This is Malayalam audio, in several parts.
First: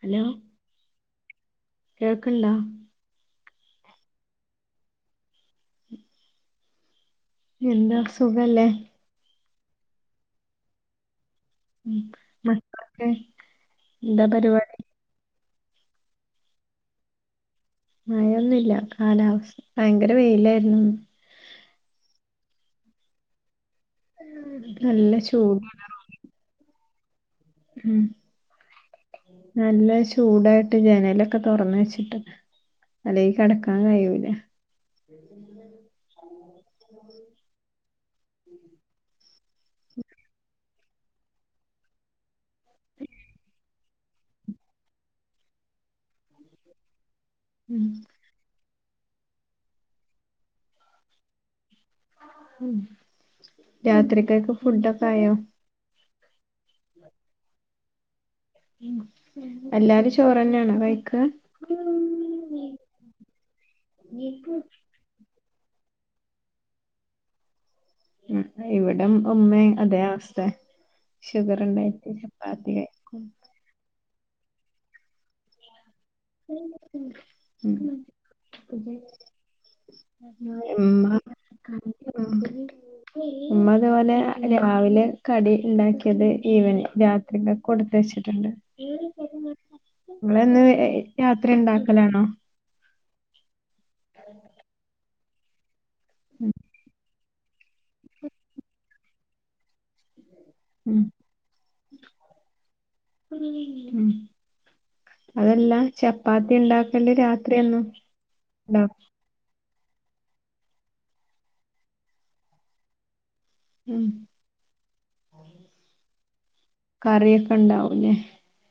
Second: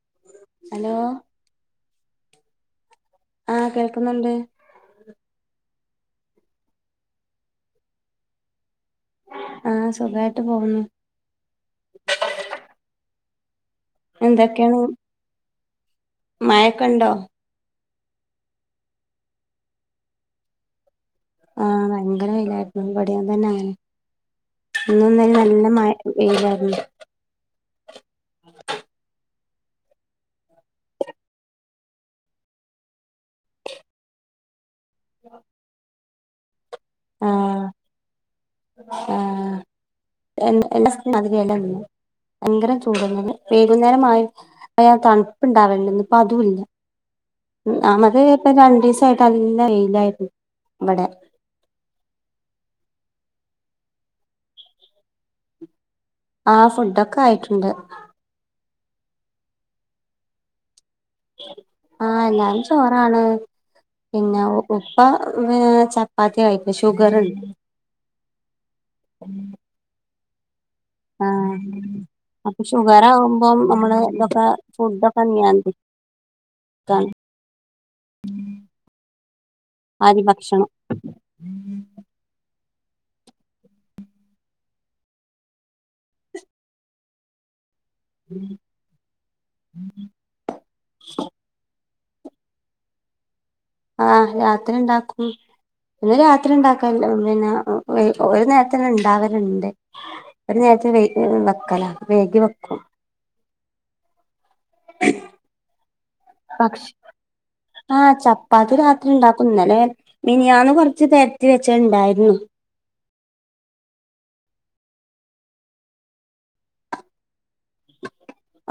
ഹലോ ഹലോ കേൾക്ക്ണ്ടാ ആഹ് കേൾക്കുന്നുണ്ട് എന്താ സുഖല്ലേ ആ സുഖായിട്ട് പോകുന്നു [inaudible] എന്താ പരിപാടി മയേക്കുണ്ടോ മഴൊന്നുല്യ കാലാവസ്ഥ ഭയങ്കര വെയിലാരുന്നുന്ന്. ആ ഭയങ്കര വെയിലായിരുന്നു ഇവിടേം തന്നെ അങ്ങനെ നല്ല ഇന്നുന്നലെ ചൂട് നല്ല മ വെയിലാരുന്നു ഉം നല്ല ചൂടായിട്ട് ജനലൊക്കെ തുറന്ന് വെച്ചിട്ട് അല്ലങ്കി കെടക്കാൻ കഴിയൂല [inaudible] [inaudible] ആ എന്താ എല്ലാസം മാതിരി അല്ല ഇന്ന് ഭയങ്കരം ചൂടുന്നത് വൈകുന്നേരമായി ആയ തണുപ്പ ഇണ്ടാവലുണ്ട് ഇന്നിപ്പൊ അതുല്ല. ഉം നമത് ഇപ്പ രണ്ടീ ട്ട് നല്ല വെയിലായിരുന്നു ഇബടെ ഉം രാത്രിക്കക്കെ ഫുഡൊക്കെ ആയോ ആ ഫുഡൊക്കെ ആയിട്ടിണ്ട് എല്ലാരും ചോറന്നെയാണോ കയി ആ എല്ലാരും ചോറാണ് പിന്നെ ഉ ഉപ്പ ഏ ചപ്പാത്തിയാ കയിക്ക ഷുഗറ്ണ്ട് [unintelligible] ഇവിടം ഒമ്മയും അതെ അവസ തെ ആ അപ്പൊ ഷുഗറ് കഴിക്കും ആകുമ്പോ നമ്മള് ഫുഡക്ക നിയന്ത്രി [inaudible] അരി ഭക്ഷണം ഉമ്മ ഇതുപോലെ രാവിലെ കടി ഉണ്ടാക്കിയത് ഈവനി രാത്രി കൊടുത്ത വെച്ചിട്ടിണ്ട് നിങ്ങളി രാത്രി ഇണ്ടാക്ക് ക്കലാണോ ആ രാത്രി ഇണ്ടാക്കും [unintelligible] പിന്നെ രാത്രി ഉം ഇണ്ടാക്കൽല്ല പിന്നെ ഒ ഒര് ഓര് നേര്ത്തിനണ്ടാവ- രണ്ടെ ഒരു നേരത്തെ വെയി വെക്കല വൈകി വെക്കും ഉം ഉം അതല്ല ചപ്പാത്തി പക്ഷ ഉണ്ടാക്കല് രാത്രിയന്നും ആഹ് ചപ്പാത്തി ഉണ്ടാ രാത്രി ഉണ്ടാക്കും ഇന്നലെ മിനിയാന്ന് കൊറ്ച്ച് പെരത്തി വെെച്ച ഇണ്ടായിരുന്നു ഉം കറിയൊക്കെ ഇണ്ടാവുലെ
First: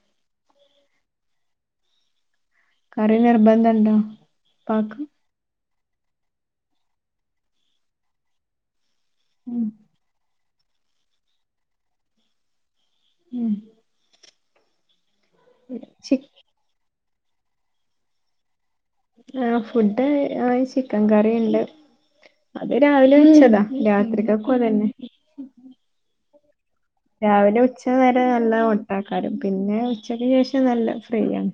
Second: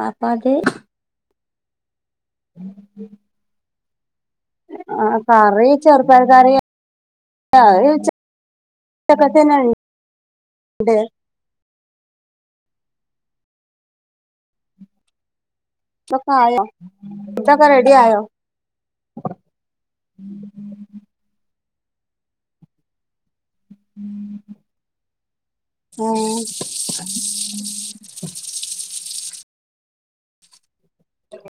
അപ്പത് കറി നിർബന്ധണ്ടോ ആഹ് കറി ചെറുപയർ കറിയാ [inaudible] അഹ് വെച ഉം [inaudible] [inaudible] ഉം ചി പ്പക്കായോ തൊക്കെ റെഡി ആയോ ആ ഫുഡ് ആ ചിക്കൻ കറി ഇണ്ട് അത് രാവിലെ വെച്ചതാ രാത്രിക്കക്കും അതന്നെ ആഹ് രാവിലെ ഉച്ചനേരം നല്ല മട്ടാക്കാരം പിന്നെ ഉച്ചക്ക് ശേഷം നല്ല ഫ്രീയാണ്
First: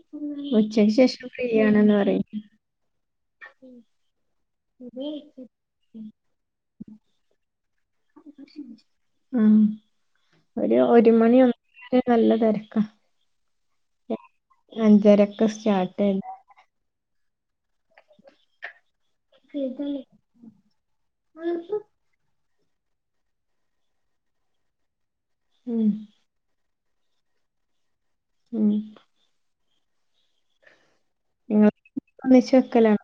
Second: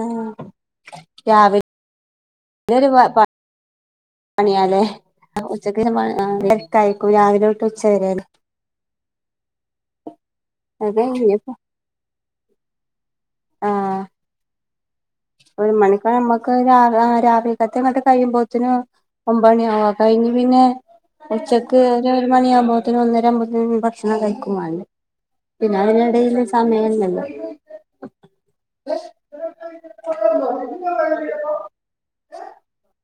ആഹ് ഉച്ചക്ക് ശേഷം രാവിലെ ഫ്രീയാണ് ന്ന്പറിം [unintelligible] [inaudible] പണിയാലേ [unintelligible] ഉച്ചക്ക് [unintelligible] തെരക്കായിക്കും [unintelligible] രാവിലൊട് ഉം ഒരു അത് ഒരു [unintelligible] മണി കഴിഞ്ഞിപ്പോ ഒന്ന [unintelligible] നല്ല തെരക്ക ആഹ് [inaudible] ഒരു സ്റ്റാർട്ട് ചെയ്ത് മണിക്കനമ്മക്ക് ഒരു [unintelligible] ആറ [unintelligible] ര വിക്കത്തെങ്ങെ [unintelligible] കഴിയുമ്പോത്തിനും ഒമ്പണി ആവും അഹ് കഴിഞ് പിന്നെ ഉച്ചക്ക് ഒരു [unintelligible] മണിയാകുമ്പോ അപ്പോത്തിന് ഒന്നര ആവുമ്പോത്തിന് ഭക്ഷണം കയിക്കും വാണ്ടെ പിന്നെ ഉം അതിനിടയില് സമയം [inaudible] ഉം [inaudible] നിങ്ങ [inaudible] ഒന്നിച്ചു വെക്കലാണ്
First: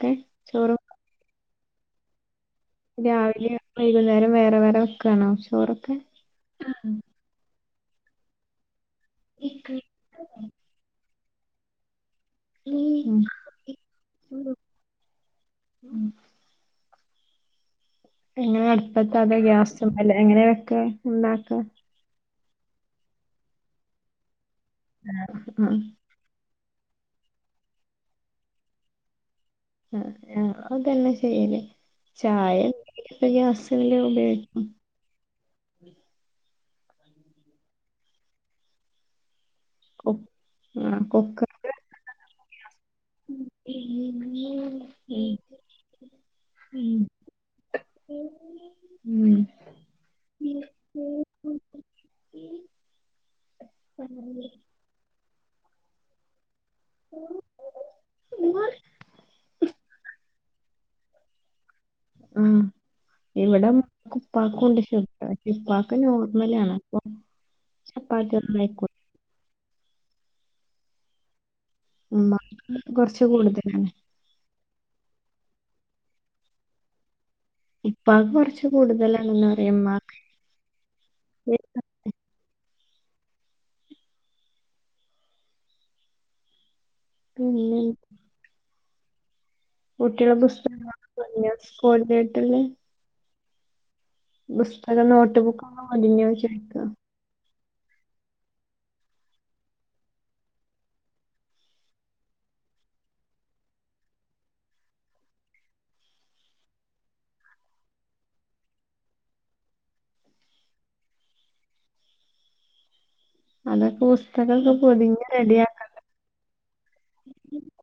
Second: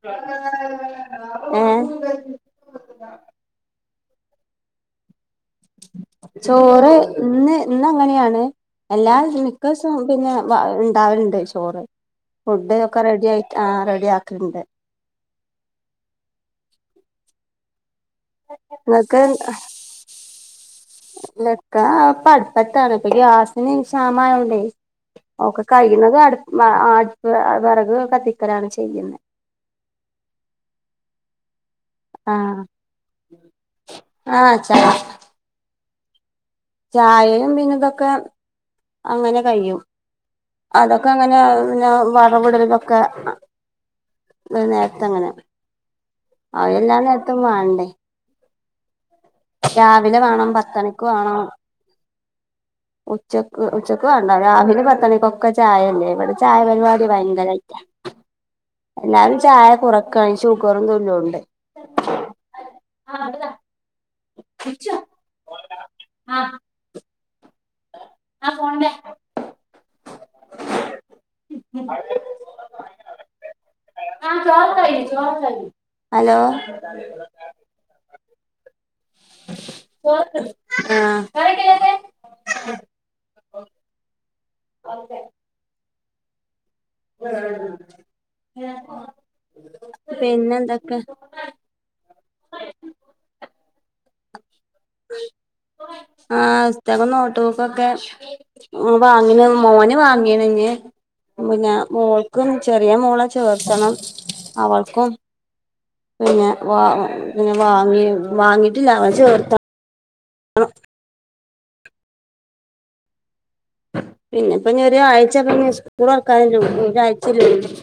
[unintelligible] ഉം രാവില്യ വൈകുന്നേരം വേറെ വേറെ വെക്കാണോ ചോറൊക്കെ ചോറ് ഇന്ന് ഇന്ന് അങ്ങനെയാണ് എല്ലാ ഈസം മിക്കസും പിന്നെ പ ഇണ്ടാവല്ണ്ട് ചോറ് ഫുഡ്ഡ് ഒക്കെ ഉം. റെഡി ആയി ആ റെഡി ആക്ക്ണ്ട് ഉം. എങ്ങനെ അടുപ്പത്ത നിങ്ങൾക്ക് അതെ ഗ്യാസ് മ്മല് എങ്ങനെവെക്ക ഉണ്ടാക്ക പത്താണ്പ്പ ഗ്യാസിന് ക്ഷ്യാമായോണ്ടേ ഓക്കെ ആ കയ്യ്ണതും അടു വ ആടുപ്പ് വെറക് കത്തിക്കലാണ് ചെയ്യ്ന്നെ ആ ഞങ്ങളും അതെന്നെ ചെയ്യല് ചായ ആഹ് എ [inaudible] ഗ്യാസില് ആഹ് ഉപയോഗിക്കും ച ചായയും പിന്നെ ഇതൊക്കെ അങ്ങനെ കയ്യും ആഹ് അതൊക്കെ അങ്ങനെ കുക്കറില് പിന്ന വറവിടലുതൊക്കെ [unintelligible] നേരത്തെ അങ്ങനെ അവ എല്ലാം നേരത്തും വാണ്ടേ ഉം രാവിലെ വാണം പത്തണിക്ക് വാണം ഉച്ചക്ക് ഉച്ചക്ക് വേണ്ട രാവിലെ പത്ത ണിക്കൊക്കെ ചായല്ലേ ഇവിടെ ചായ പരിപാടി വയങ്കരായിട്ടാ ഉം എല്ലാരും ചായ കുറക്കാണ് ഷുഗറും തുല്യോണ്ട് ഉം ഇവിടെ ഉപ്പാക്കുണ്ട് ഷുഗറ് ഇപ്പാക്ക് നോർമലാണ് പ്പൊ ചപ്പാത്തി ഒന്നും കഴിക്കൂ ഉമ്മാക്ക് കൊറച്ച് കൂടുതലാണ് ഹലോ ഉപ്പാക്ക് കൊറച്ച് കൂടുതലാണെന്ന് പറയും ആ ഉമ്മാക്ക് ഓ [unintelligible] അതെ ഉ [unintelligible] കുട്ടികള പുസ്തക വാങ്ങിതുടങ്ങിയോ സ്കൂളിലേക്കൊളെ പുസ്തകം നോട്ട് ബുക്കോ മലന്യ ചക്ക [unintelligible] ൊക്കെ വാങ്ങി മോന് വാങ്ങിയണ ഇഞ്ഞ് പിന്നെ മോൾക്കും ചെറിയ മോളെ ചേർത്തണം അവൾക്കും- പിന്നെ വാ പിന്നെ വാങ്ങി വാങ്ങിട്ടില്ല അവനെ ചേർത്ത- ആ [inaudible] അതൊക്കെ പിന്നെപ്പ പുസ്തകൊക്കെ പൊതിഞ്ഞ് ഒരാരാഴ് റെഡിയാക്കണം സ്കൂൾ തുറക്കാന് ഒരാഴ്ചല്ല അല്ലാ ഉള്ളു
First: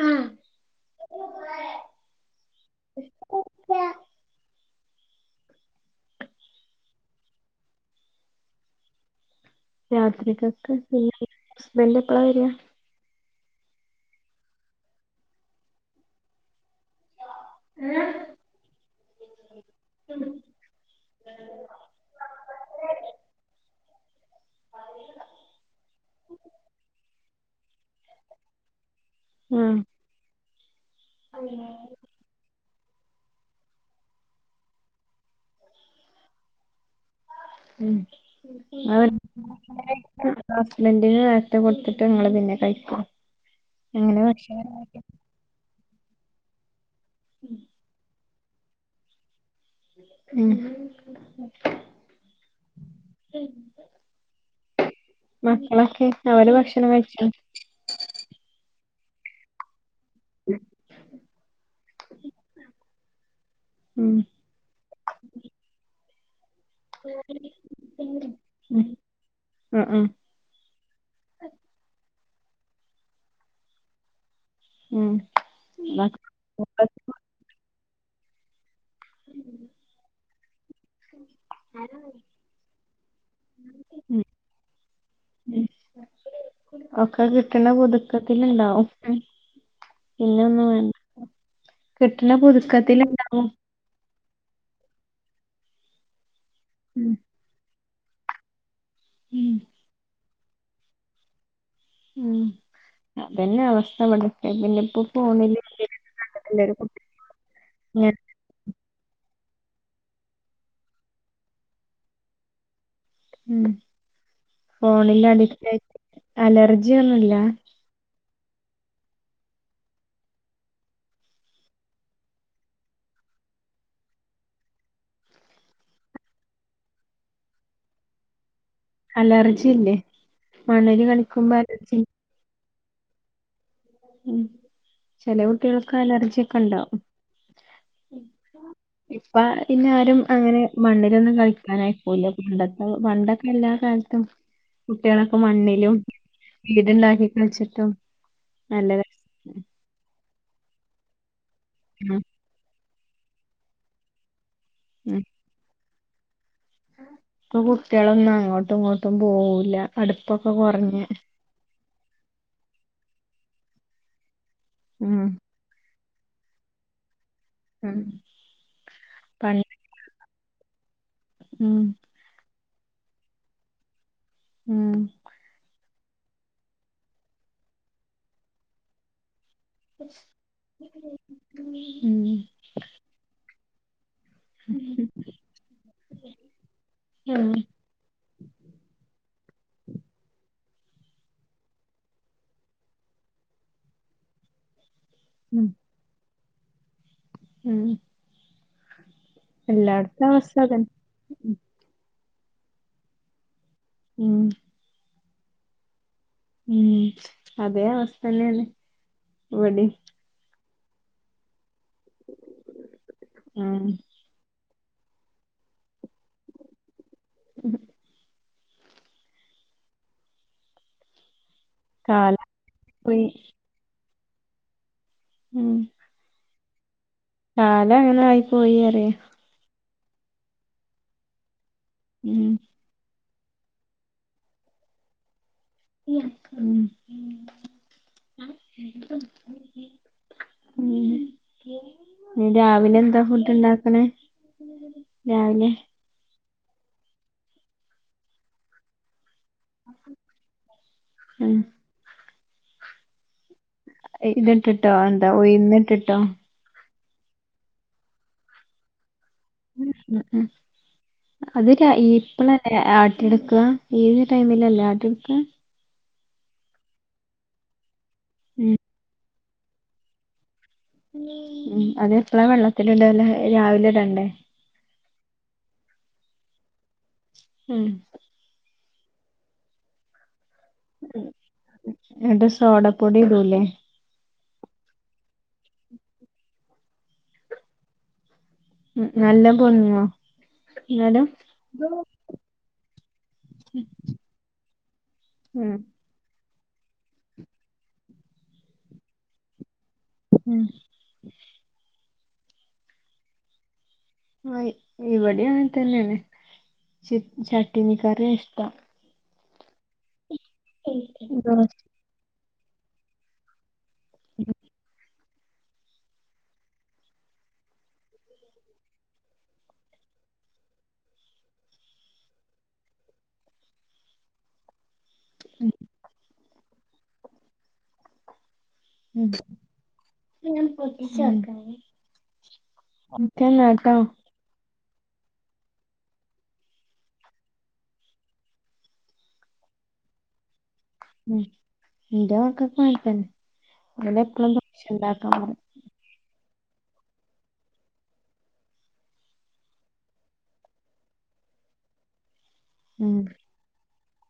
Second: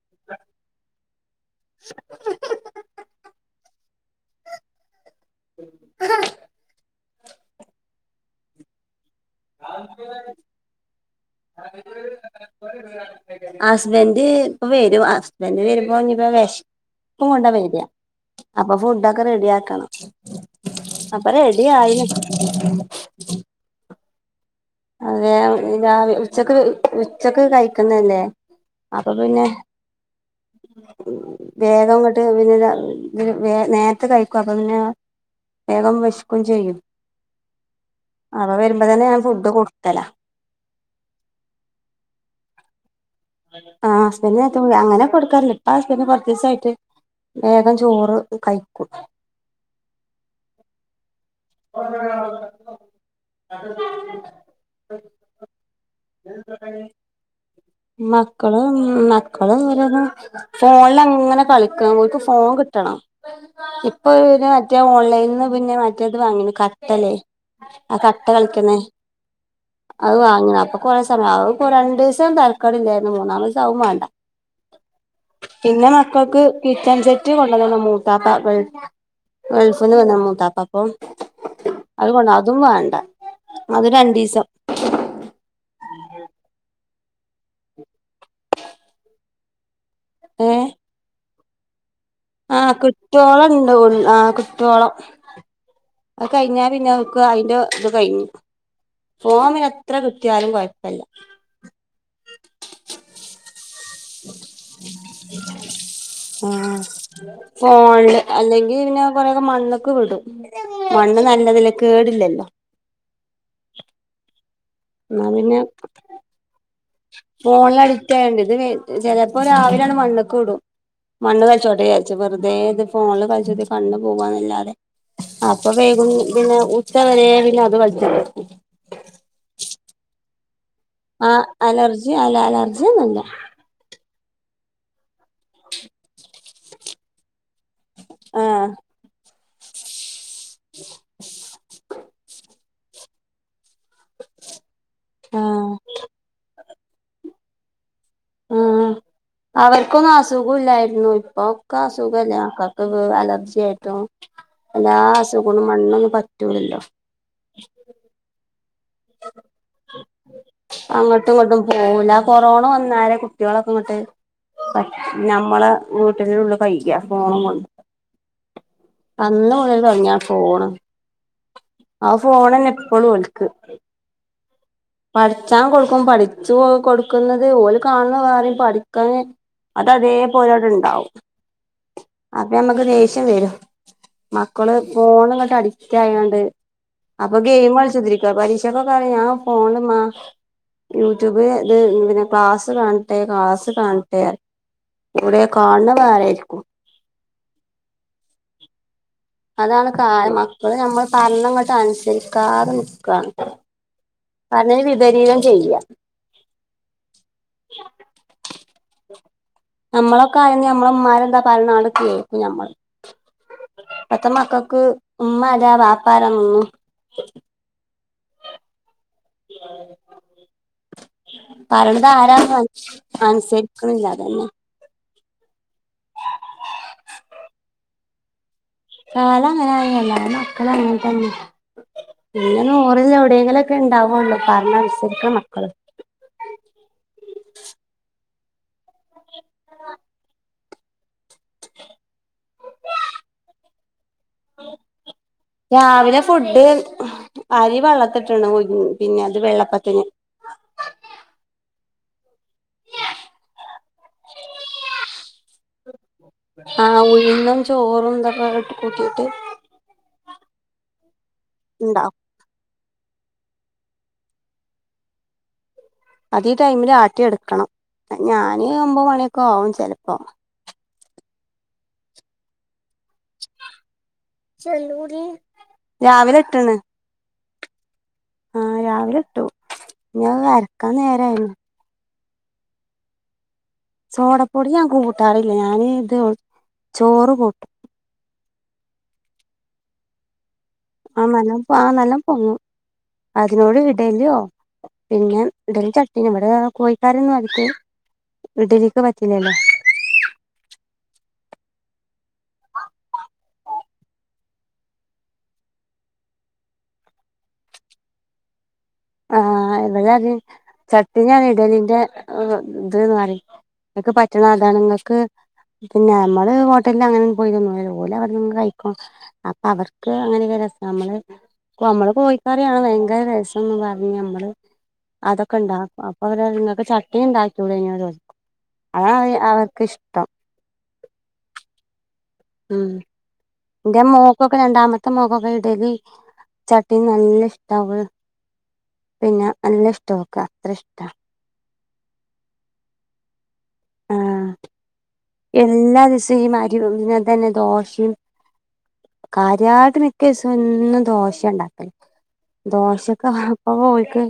അ [unintelligible] രാത്കൊക്ക്െ പിന്ന ഹസ്ബന്റ് എപ്പളാ വരിയാ [inaudible] ഹസ്ബന്ഡ് ഇപ്പ വരും ഹസ്ബന്ഡ് വരുമ്പോപ്പോ വിഷ- [unintelligible] പൂ [inaudible] ണ്ട വൈര്യാ അപ്പൊ ഫുഡ ഒക്കെ റെഡി ആക്കണം അപ്പൊ റെഡി ആയി- അതെ ഉച്ചക്ക് ഉച്ചക്ക് കഴിക്കുന്നല്ലേ അപ്പോപ്പിന്നെ- ആഹ് ഉം [inaudible] [unintelligible] ഉ വേഗംങ്ങട്ട് പിന്നെ- ഇ വേ നേരത്തെ കഴിക്കും അപ്പൊ പിന്നെ വേഗം വേശക്കുകയും ചെയ്യും ഉ അപ്പ വരുമ്പോ അവ തന്നെ ഞാൻ ഫുഡ് കൊടുത്തലാ [unintelligible] ഹസ്ബൻഡിന് നേരത്തെ കൊടുത്തിട്ട് നിങ്ങള് പിന്നെ കഴ ആ [inaudible] ആഹ്്പ അങ്ങനെ കൊടുക്കാറില്ല ഇപ്പസ്പി [unintelligible] എസായിട്ട്- വേഗം ചോറ്- കൈക്കകും ഉം [unintelligible] മക്കളൊക്കെ അവര് ഭക്ഷണം കഴിച്ചു മക്കള് മക്കള് ര- ഫോണിൽ അങ്ങനെ കളിക്കക്ക് ഫോൺ കിട്ടണം ഇപ്പൊ ഉം മറ്റേ ഓൺലൈനിന്ന് പിന്നെ- വാങ്ങ [unintelligible] കട്ടല്ലേ ആ കട്ട കളിക്കുന്ന ഉം ആഹ് ആഹ് അത് വാങ്ങ അപ്പൊ കൊറ സമയ രണ്ട്- [unintelligible] ചന്താ [unintelligible] മക്കാടില്ലായിരുന്നു മൂന്നാുദിവസവും വേണ്ട ഉം പിന്നെ മക്കൾക്ക് കിച്ചൺ സെറ്റ് കൊണ്ടതെന്നു മൂ- [unintelligible] താത്ത ഗൾഫ് ഗൾഫ്ന്നു വന്ന മൂത്ത അപ്പം അതുകൊണ്ട അതും വേണ്ട അത് ഉം. രണ്ടീസം ഉം. ഒക്കെ കിട്ടണ പുതുക്കത്തില്ണ്ടാവും ഏ ഇല്ലൊന്നു വേണ്ട കിട്ടണ ആ കിട്ടോള പുതുക്കത്തില്ണ്ടാവും ണ്ടാവുള്ളു ആ കി ട്ടോളം കഴിഞ്ഞാപിന്നെ ഉം അവക്ക് അയിന്റെ ഇത് കഴിഞ്ഞു ഉം ഫോണ് എത്ര കി റ്റിയാലും കൊയപ്പില്ല ഉം അതന്നെ അവസ് ആ എല്ലാരും കുട്ടി ഇങ്ങനെ. ഫോണില് അല്ലെങ്കിൽ പിന്നെ കൊറെ ക്കെ മണ്ണ്ക്ക് വിടും മണ്ണ് നല്ലതല്ലെ കേടില്ലല്ലോ ഉം ഫോണില് അഡിക്റ്റ് ആയിട്ട് അലർ ഫോണിലടി ഡിറ്റായോണ്ട് ഇതിന് ചെലപ്പോ രാവിലെയണ്ട് മണ്ണ്ക്ക് വിടും മണ്ണ് കളിച്ചോട്ടെ വിചാച്ച് വെറുതെ ഇത് ഫോണില് കളിച്ചിട്ട് കണ്ണ് പോവന്നല്ലാതെ അപ്പൊ വേഗം പിന്നെ ഉച്ചവരെ പിന്നെ അത് കളിക്കും അലർജി ഇല്ലേ മണ്ണില് ആ കളിക്കുമ്പോ അലർജി അല്ല അലർ ജിന്നുല്ല ഉം ചെല കുട്ടികൾക്ക് അലർജി ക്കണ്ടാവും ആഹ് ഇപ്പ പിന്നെആരും അങ്ങനെ മണ്ണിലൊന്നും കളിക്കാനയ ക്കൂല പണ്ടത്തെ പണ്ടൊക്കെല്ലാ ടത്തും കുട്ടികളൊക്കെ ആഹ് മണ്ണിലും വീട്ണ്ടാക്കി കളിച്ചിട്ടും ഉം നല്ല രസാ അവർക്കൊന്നും അസു സുഖുല്ലായിരുന്നു ഇപ്പോ ക്ക ഉം അസുഖല്ലേ ആൾക്കാർ അവക്കു അലർജിയാട്ടോ എല്ലാ അസുഖവുമുണ്ട് മണ്ണിനു തു കുട്ടികൾ എന്നാ അങ്ങോ അങ്ങോട്ടും ഇങ്ങോട്ടും പോവൂല അടുപ്പൊക്കെ കുറഞ്ഞ് അങ്ങോട്ടും ഇങ്ങോട്ടും പോവൂല കൊറോണ വന്നാലേ കുട്ടികളൊക്കെ ഇങ്ങോട്ട് പക്ഷേ ഉം നമ്മള് വീട്ടിലുള്ള കഴിക്ക ഫോണും കൊണ്ട് ഉം അന്ന് പണ്ട് മുതൽ തുടങ്ങിയ ഫോണ് ഉം ആഹ് ഫോണ് തന്നെ ഫോൺ വൾക് ഉം പഠിച്ചാൻ കൊടു ഇപ്പം പഠിച്ചു കൊടുക്കുന്നത് ഓന് കാണുന്ന കാര്യം പഠിക്കാന് അത അതേപോലവിടെ ഉണ്ടാവും ഉം അപ്പൊ നമ്മുക്ക് ദേഷ്യം വരും മക്കള് ഫോൺ ഇങ്ങോട്ട് അഡിക്റ്റ് ആയൊണ്ട് അപ്പൊ ഉം ഗെയിം കളിചൊത്തിരി ഇപ്പ പരീക്ഷ ഒക്കെ കഴിഞ്ഞോ ഫോണുമ്മ യൂട്യൂബ് ഇത് പിന്നെ ക്ലാസ്സ് കാണട്ടെ ക്ലാസ് കാണട്ടെ ഇവിടെ ഉം കണുന്ന വരെ ഉം അതാണ് എല്ലായിടത്തും കാരണം അവസ്ഥ അപ്പൊ അതന്നെ ഞമ്മള് പറെണങ്ങോട്ട് അനുസരിയ്ക്കും കാറൂം ഇക്ക ഉം അതെ വിവരികൾ ചെയ്യാം ഉം അതേ അവസ്ഥ തന്നെ അല്ലേ നമ്മളൊക്കെ ആയ ഞമ്മളുമ്മാര് എന്താ പറയുന്നെ അത് കേൾക്കു ഞമ്മള് ഉം പത്ത് മക്കൾക്കും ക്ക് ഉമ്മ ആരാ ബാപ്പ ആരാന്നൊന്നും ഉം [unintelligible] പറയണത് കാലം ആരാന്നു അനു പോയി അനുസരിക്കണില്ല ഒന്ന് ഉം കാലം അങ്ങനെ ആയി പോയി അറിയ കാലം അങ്ങനെ ആയി എല്ലാം മക്കളും അങ്ങനെതെന്നെ ഉം പിന്നെ നൂറിൽ എവി എവിടേലുംയൊക്കെ ഉണ്ടാവുള്ളൂ പറഞാ അനുസരിക്കുന്ന മക്കള ഉം [unintelligible] ഉം രാവിലെ എന്താ ഫുഡ്ണ്ട പിന്നെ രാവിലെ ഫുഡ് അരി വെള്ളത്തിട്ട്ണ് [unintelligible] പിന്നെ അത് വെള്ളപ്പത്തിന് ഉം ഇതിട്ടിട്ടോ എന്താ ഉഴുന്നിട്ടിട്ടോ ആ ഉഴുന്നും ചോറുംഇതൊക്കെ ഇട്ട് കൂട്ടിയിട്ട് ഉം ഉം അത് രാ ഇണ്ടാവും ഇപ്പളെ ആട്ടിയെടുക്കാ ഈ ഒരു ടൈമിലല്ലേ ആട്ടിയെടുക്കാ അതെ ടൈമില് ആട്ടി എടുക്കണം ഞാന് ഉം ഒമ്പത് മണി കോം ചെലപ്പോ ഉം അതെപ്പഴ വെള്ള [unintelligible] രാവിലെ ഇടണ്ടേ രാവിലെ ഇട്ടാണ് ഉം ആ രാവിലെ ഇട്ടു പിന്ന അര ക്കാ നേരായിരുന്നു രണ്ട് സോടാപ്പൊടി ഇടൂലെ സോടാപ്പൊടി ഞാൻ കൂട്ടാറില്ല ഞാന് ഇത് ചോറ് കൂട്ടും ഉം നല്ല പൊങ്ങോ ആ എന്നാലും നല്ല ആ നല്ല പൊങ്ങും അതിനോട് ഇടലിയോ പിന്ന ഉം ഇടല് ചട്ടീ ഇവിടെ കോഴിക്കാരൊന്നും അടുത്ത് ഇഡലിക്ക് പറ്റില്ലല്ലോ ഉം ആ ഇവിടേം അങ്ങനെതന്നെയാണ് ച ചട്ടിനിക്കറിയ ഇഷ്ടം ആ ഇവിടേം അതെ ചട്ടി ഞാൻ ദോശ ഇടലിന്റെ ഓ ന്ത്രര്‌ കറി [unintelligible] പറ്റണത് അതാണ് നിങ്ങക്ക് പിന്നെ മ്മള് ഹോട്ടലിൽ അങ്ങനെ പോയി തോന്നുപോലെ അവടെ കഴിക്കോ അപ്പൊ അവർക്ക് അങ്ങനെയൊ രസം നമ്മള് നമ്മള് പോയിക്കാറാണ് ഭയങ്കര രസംന്ന് പറ ഞമ്മള് അതൊക്കെ ഒണ്ടാ അപ്പ അപ്പ ഇങ്ങക്ക് ചട്ട്നിണ്ടാക്കികൂടേന്യോ ചോയ് ഉം ഉം ഓക്കെന്നാ ട്ടോ ന്റെ മോക്കൊക്കെ രണ്ടാമ ത്തെ മോക്കൊക്കെ ഇഡ്ലി ചട്ട്നി നല്ല ഇഷ്ടാ പിന്നെ നല്ല ഇഷ്ടാ ഓക്ക് ത്രെ ഇഷ്ട ഇന്റെ മക്കക്കു അങ്ങനെതന്നെ ആഹ് ഒലെപ്പളും ദോശണ്ടാകാൻ പറിം ങ്ങൻതന്നെ ദോഷിം കാര്യായിട്ട് മിക്കദീസെന്നും ദോഷെണ്ടാക്കൽ ഉം ദോശക് അ ഇപ്പോൽക്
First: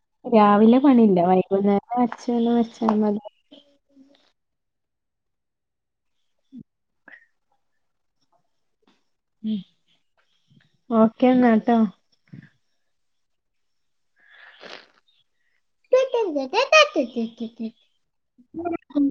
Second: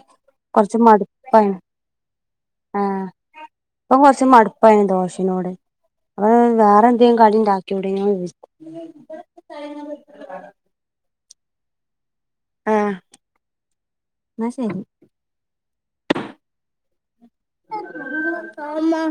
കൊർച്ച് രാവിലെ പണിയില്ല മട്പായീണ് വൈകുന്നേരം അരച്ച് ആ വച്ചാൽ മതി ഇപം കൊർ ച്ച് മട്പ്പായ്ണ് ദോശനോട് വേറെന്തേം കടിണ്ടാക്യൂടേന്യോ ചോയ്ക്കും മ്മ് ഓ ക്യെണട്ടോ ആ ശരി